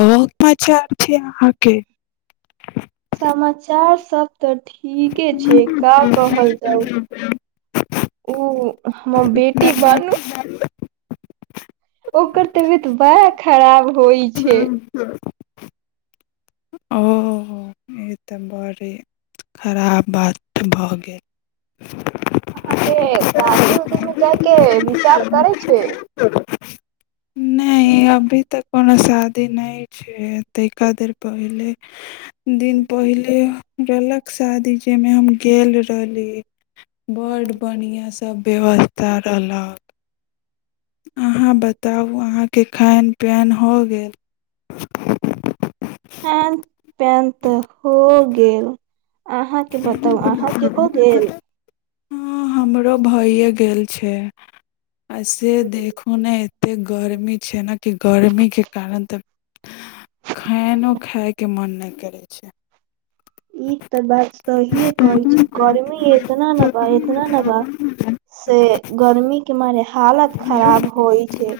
ह माचार छै अहाँके समाचार सब तऽ ठीके छै, का कहल जाउ उ हमर बेटी बानू ओकर तबियत बड़ा खराब होइ छय। [unintelligible] ओ ई तऽ बड़े खराब बात भऽ गेल। अहाँके शादी-उदी मे जायके विचार करै छै। नहि य अभी तक कोनो शादी नहि छै, तैंका देर पहिले दिन पहिले रहलक शादी, जहिमे हम गेल रहली। बड बढ़ियां सब व्यवस्था रहलक। अहाँ बताउ अहाँके खाइन-पियान हो गेल। खान-प्यान तऽ हो गेल। अहाँके बताउ अहाँके हो गेल। हं हमरो भइए गेल छै, आय से देख खुने एतेक गर्मी छै न, कि गर्मीके कारण त खाएनो खायके मोन नहि करै छै। ई तऽ बात सहिये कहै छि, गर्मी एतना न बा, एतना न बा से गर्मी के मारे हालत खराब होइ छै।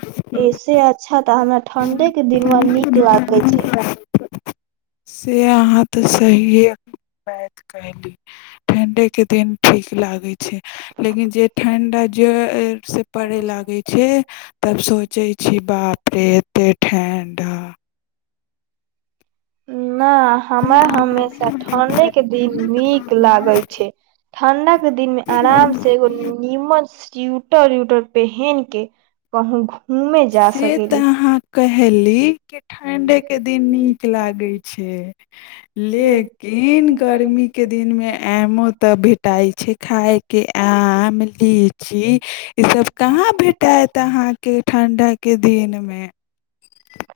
ऐसे अच्छा तऽ हमरा ठंडे के दिनमा नीक लागे छै। से अहाँ त स सहीए बैत कहली, ठंडे के दिन ठीक लागै छै, लेकिन जे ठण्डा जऽड़ से पड़ै लागै छै तब सोचे छी, बाप रे एते ठेंढा़। न हमरा हमेशा ठंडे के दिन नीक लागय छै। ठंडा के दिन में आराम से एगो नु नीमन स्यूटर-उूटर पेहन के कहूँ घु से तऽ अहाँ कहएली के ठंडे के दिन नीक लागे छै, लेकिन गर्मी के दिन में आमो तऽ भेटाई छै, खाय के आम, लीची। ईसब कहाँ भेटाइत अहाँके ठण्ढा के दिनमे।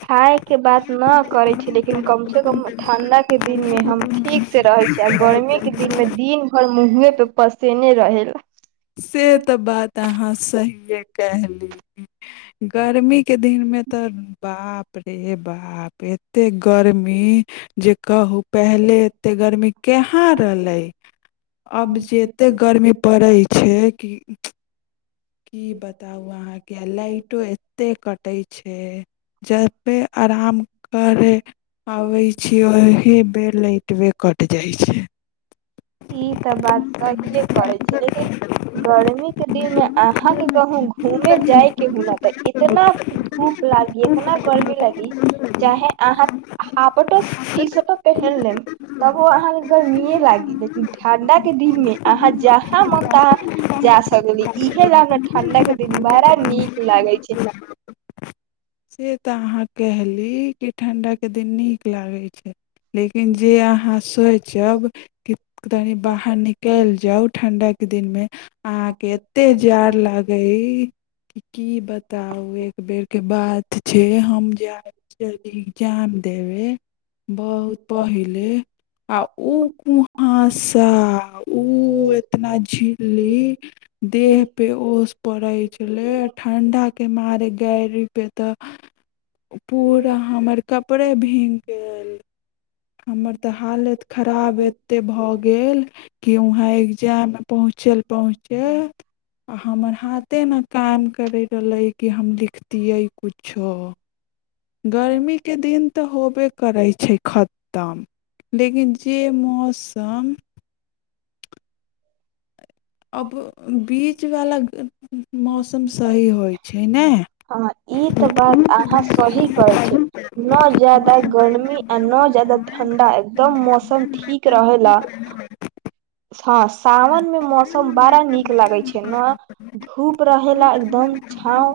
खाय के बात न करै छी, लेकिन कम से कम ठण्डा के दिन मे हम ठीक से रहै छि, आ गर्मी के दिन मे दिन भर मुँहवे पे पसिने रहे ला। से तऽ बात अहाँ सहिए केहली, गर्मी के दिन मे तऽ बाप रे बाप एतेक गर्मी। जे कहू पहिले एते गर्मी केहाँ रहलै, अब जे एतेक गर्मी पड़ै छै कि की बताउ अहाँके, आ लाइटो एत्ते कटै छै। जबे अराम करे आबै छी, ओही बे ल‌इ टबे कट जाइ छै। ई तऽ बात सहिए करै छै, लेकिन गर्मी के दिन मे अहाँके कहू घूमे जाय के हु न तय इतना धूप लागी, इतना गर्मी लगी चाहे अहाँ हाफटो-टीशर्टो पेहेन लेम। तबो अहाँके गर्मीए लागि गेल। ई छै ठंडा के दिन मे अहाँ जहाँ मन तहाँ जा सकली इहे ला न ठंडा के दिन बड़ा नीक लागै छै। से से तऽ अहाँ कैहली कि ठंडा के दिन नीक लागै छै। लेकिन जे अहाँ सोइचब की तनी बाहर निकल जाउ ठंडा के दिन मे हँ अहाँके एते जाड़ गै कि की बताउ एक बेर के बात छै हम जे आ गेल रही इग्जाम देबे बहुत पहिले। आ उ कुहांसा ऊ एतना झी ली देह पे ओस पड़ै छलै आ ठण्डा के मारे गायरी पे तऽ पूरा हमर कपड़े भींग गेल। हमर तऽ हालैत खराब एत्ते भऽ गेल। कि उहाँ एग्जाम में पहुँचल पहुँचे आ हमर हाथे ना काम करै रहलै कि हम लिखतियै कुछो। गर्मीके दिन तऽ होबे करै छै खत्तम। लेकिन जे मौसम अब अ बीचवाला मौसम सही होइ छै ने। हँ ई तऽ बात अहाँ सही कहे छीयै नऽ जादा गर्मी आ न जादा ठंडा एकदम मौसम ठीक क रहै ला हँ सावन मे मौसम सम बाड़ा नीक लागे छै नऽ धूप रहेला एकदम छाँव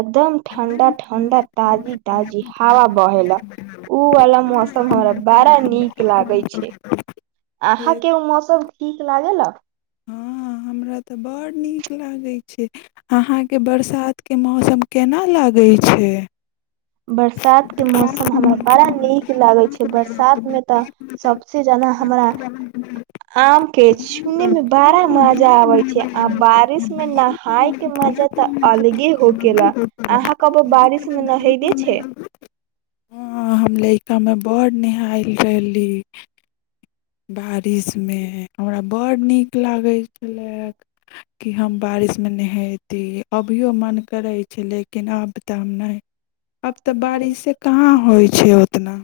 एकदम ठण्डा ठण्डा ताजी ताजी हावा बहेला। ऊ वाला मौसम हमरा बाड़ा नीक लागै छै। से अहाँके ओ मौसम ठीक लागेल? हँ हमरा तऽ बड़ नीक लागै अहाँके बरसातके मौसम केना लागै छै? बरसात के मौसम हमरा बड़ा नीक क लागै छै हँ बरसात मे तऽ सबसे जादा हमरा उं आम के छूने में बाड़ा मजा आबै छै आ बारिश में नहाय के मजा तऽ अलगे होकेला आहाॅं कबो बारिश मे नहैले छे? हंऽ हम लइका में बड़ नेहायल रहली। बारिश मे हमरा बड्ड नीक लागै छलै। कि हम बारिशमे नहैती अभियो मन करै छै कि हम बारिश में नहैती लेकिन आब तऽ हम नै आब अब तऽ बारिशे कहाँ बारिश होइ छै ओतना।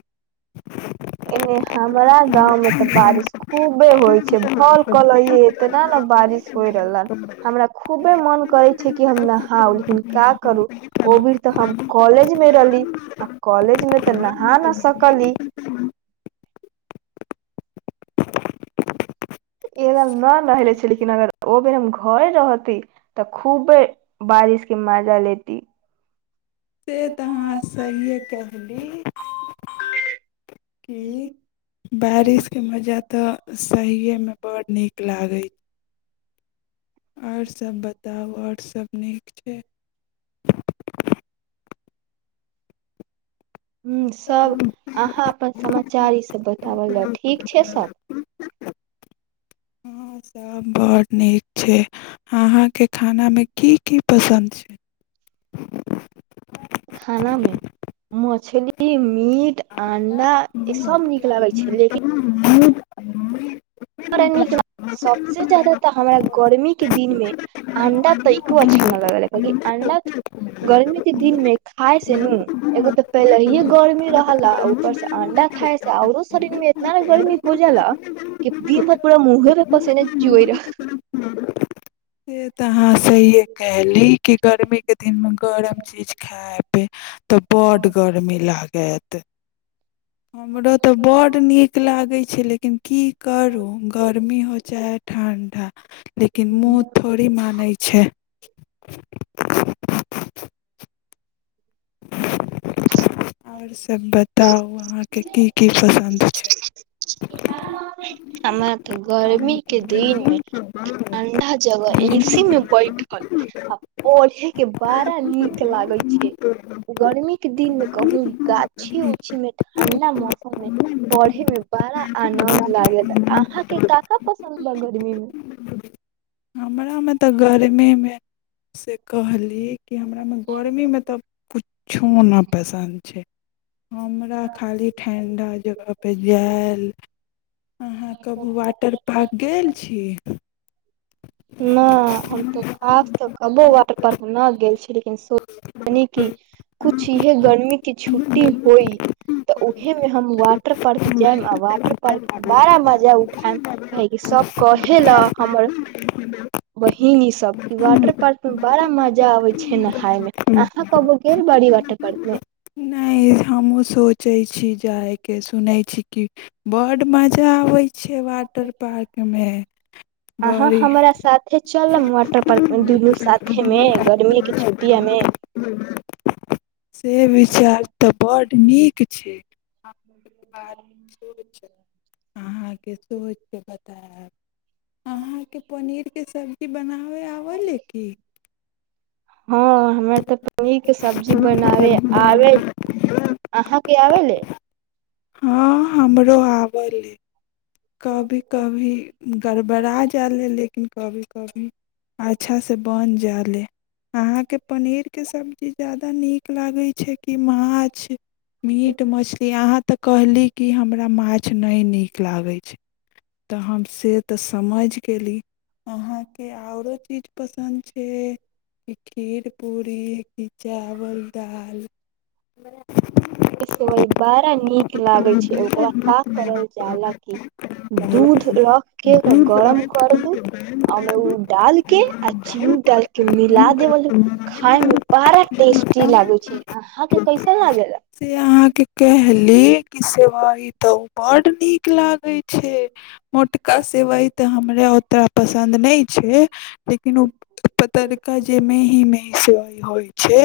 एने हमरा गाँव मे तऽ बारिश खूबे होइ छै भल कलैये एतना न बारिश होइ रहलन हमरा खूबे मन करै छै कि हम नहाउ लेकिन का करू ओ बीर तऽ हम कॉलेज मे रहली आ कॉलेज में तऽ नहा न सकली। [unintelligible] न नहैले छी लेकिन अगर ओ बेर हम घरे रहती तऽ खूबे बारिश के मजा ले से तऽ अहाँ सहिए केहली। की बारिशके मजा तऽ सहिए मे बड नीक लागै और सब बताउ और सब नीक छे? ह सब अहाँ अपन समाचार ई सब बताबल जा ठीक छै सब। हँ सब बड नीक छै अहा के खाना मे की की पसंद छै। [inaudible] खाना में मछली मीट अंडा अंडा ई सब नीक लागे छै लेकिन हूं हूं ड़ [unintelligible] नीक ल सबसे जादा तऽ हमरा गर्मी के दिन मे अंडा तइको अच्छा न लगलै कि अंडा गर्मी दिन में खााय से नू एगो तऽ पहिलेहिे गर्मी रहला ऊपर से अंडा खााय से औरो शरीर मे इतना नऽ गर्मी हो जाला की दिन भर पूरा मूह ले पसैने चुएर लेकिन से तऽ अहाँसँ इए कहयली कि गर्मी केदिनमे गरम चीज खाय बे तऽ बड़ गर्मी लागत। हमरो तऽ बड़ नीक लागे छै लेकिन की करो। गर्मी हो चाहे ठंडा लेकिन मुह थौड़ी मानै छै। [inaudible] और सब बताउ आहां के की की पसन्द छै हमरा तऽ गर्मी के दिन में ठंडा जगह एसी मे बैठल ओढ़े के बड़ा नीक लागय गर्मी के दिन मे कहू गाछी उछी मे ठंडा मौसममे पढ़े मे बड़ा आनंद लागेला अहाँके काका पसन्द बा गर्मी मे। हमरा मे तऽ गर्मीमे से कहली कि हमरामे गर्मीमे तऽ कुछो नऽ पसंद छै। हमरा खाली ठण्ढा जगहपर जायल अहाँ कबू वाटर पार्क गेल छी। नहि हम तऽ आ तऽ कबो वाटर पार्क न गेल छि लेकिन सूनी की कुछ यह गर्मी क छुट्टी होई तऽ उहे मे हम वाटर पार्क जायब आ वाटर पार्क बड़ा मजा उठायब। काहेकि सब कहे लए हमर बहिन ई सब क वाटर पार्क में बड़ा मजा आबे छै नहाय में। आहा कबो गेल बाड़ी वाटर पार्क में। नहि हमहु सोचे छी जाय के सुनै छि बड़ मजा आबे छै वाटर पार्क मे। अहाँ हमरा साथे चलब वाटर पार्क मे दुनू साथे मे गर्मी के छुट्टिया में। [unintelligible] से विचार तऽ बड्ड नीक छै। [unintelligible] अहाँके सोचके बतायब अहाँके पनीरके सब्जी बनाबै आबैए लै की हँ हमरा तऽ पनीर के सब्जी बनावे आबे। आहाके अवेले। हँ हमरो आवले। कभी कभी गड़बड़ा जाले लेकिन कभी कभी अच्छा से बन जाले। अहां के पनीर के सब्जी ज्यादा नीक लागे छै, कि माछ। मीट मछली अहाँ तऽ कहली कि, हमरा माछ नहि नीक लागै। तऽ हम। से तऽ समझि गेली। अहाँके औरो चीज पसन्द छै। खीर, पूड़ी कि चावल, दाल? वह बड़ा नीक लागे छै ओकरा, का करल जाला। दूध रखके गरम कर दू। ओमे ओ डाल के आ चीनी डालके मिला देब। खाय मे बारा टेस्टी लागे छै, अहाँ के कैसन लागे ला। से अहा के कहली कि सेवई त बड़ नीक लाग छै मोटका सेवइ तऽ हमरा ओतना पसन्द नहि छै। लेकिन ओ पतरका जे मेही- मेही सेवइ होइ छै।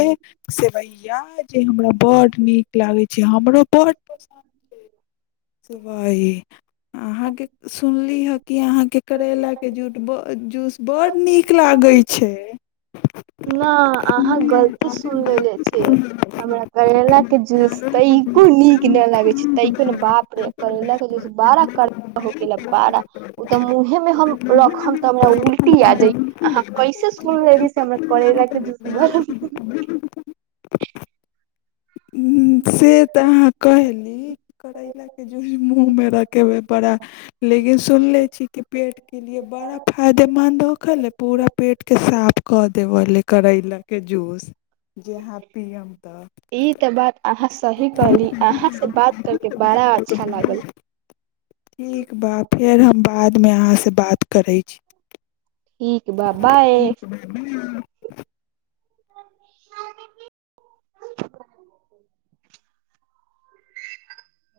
सेवइया जे हमरा बड नीक लागे छै हमरो बड [inaudible] अहाँके सुनली हे कि अहा के करेला के जूड- जूस बड़ नीक लागे छै। ह [inaudible] न अहाँ गलती सुन लेे छीयै हमरा करेला के जूस तैको नीक ने लागे छै तैको ने बाप रे। केरेला के जूस बारा करवा होकेला बारा। ओ तऽ मुंहे मे हम रखब तऽ हमरा उलटी आ जाई, अहाँ कैसे सुन लेलि से हमरा करेला के जुस बड़ से तऽ अहाँ कहली। करेला के जुस मुह मे रखेे बड़ा लेकिन सुन ले छी के पेट के लिए बड़ा फायदेमन्द हो गेलै, पूरा पेटके साफ कऽ देबले करैला। के जूस जे अहाँ पीयब तऽ। इ तऽ बात अहां सही कहली, अहां से बात कर के बड़ा अच्छा लागल। ठीक बा फेर हम बादमें अहाँ से बात करै छी। ठीक बा बाए। बाए। [inaudible]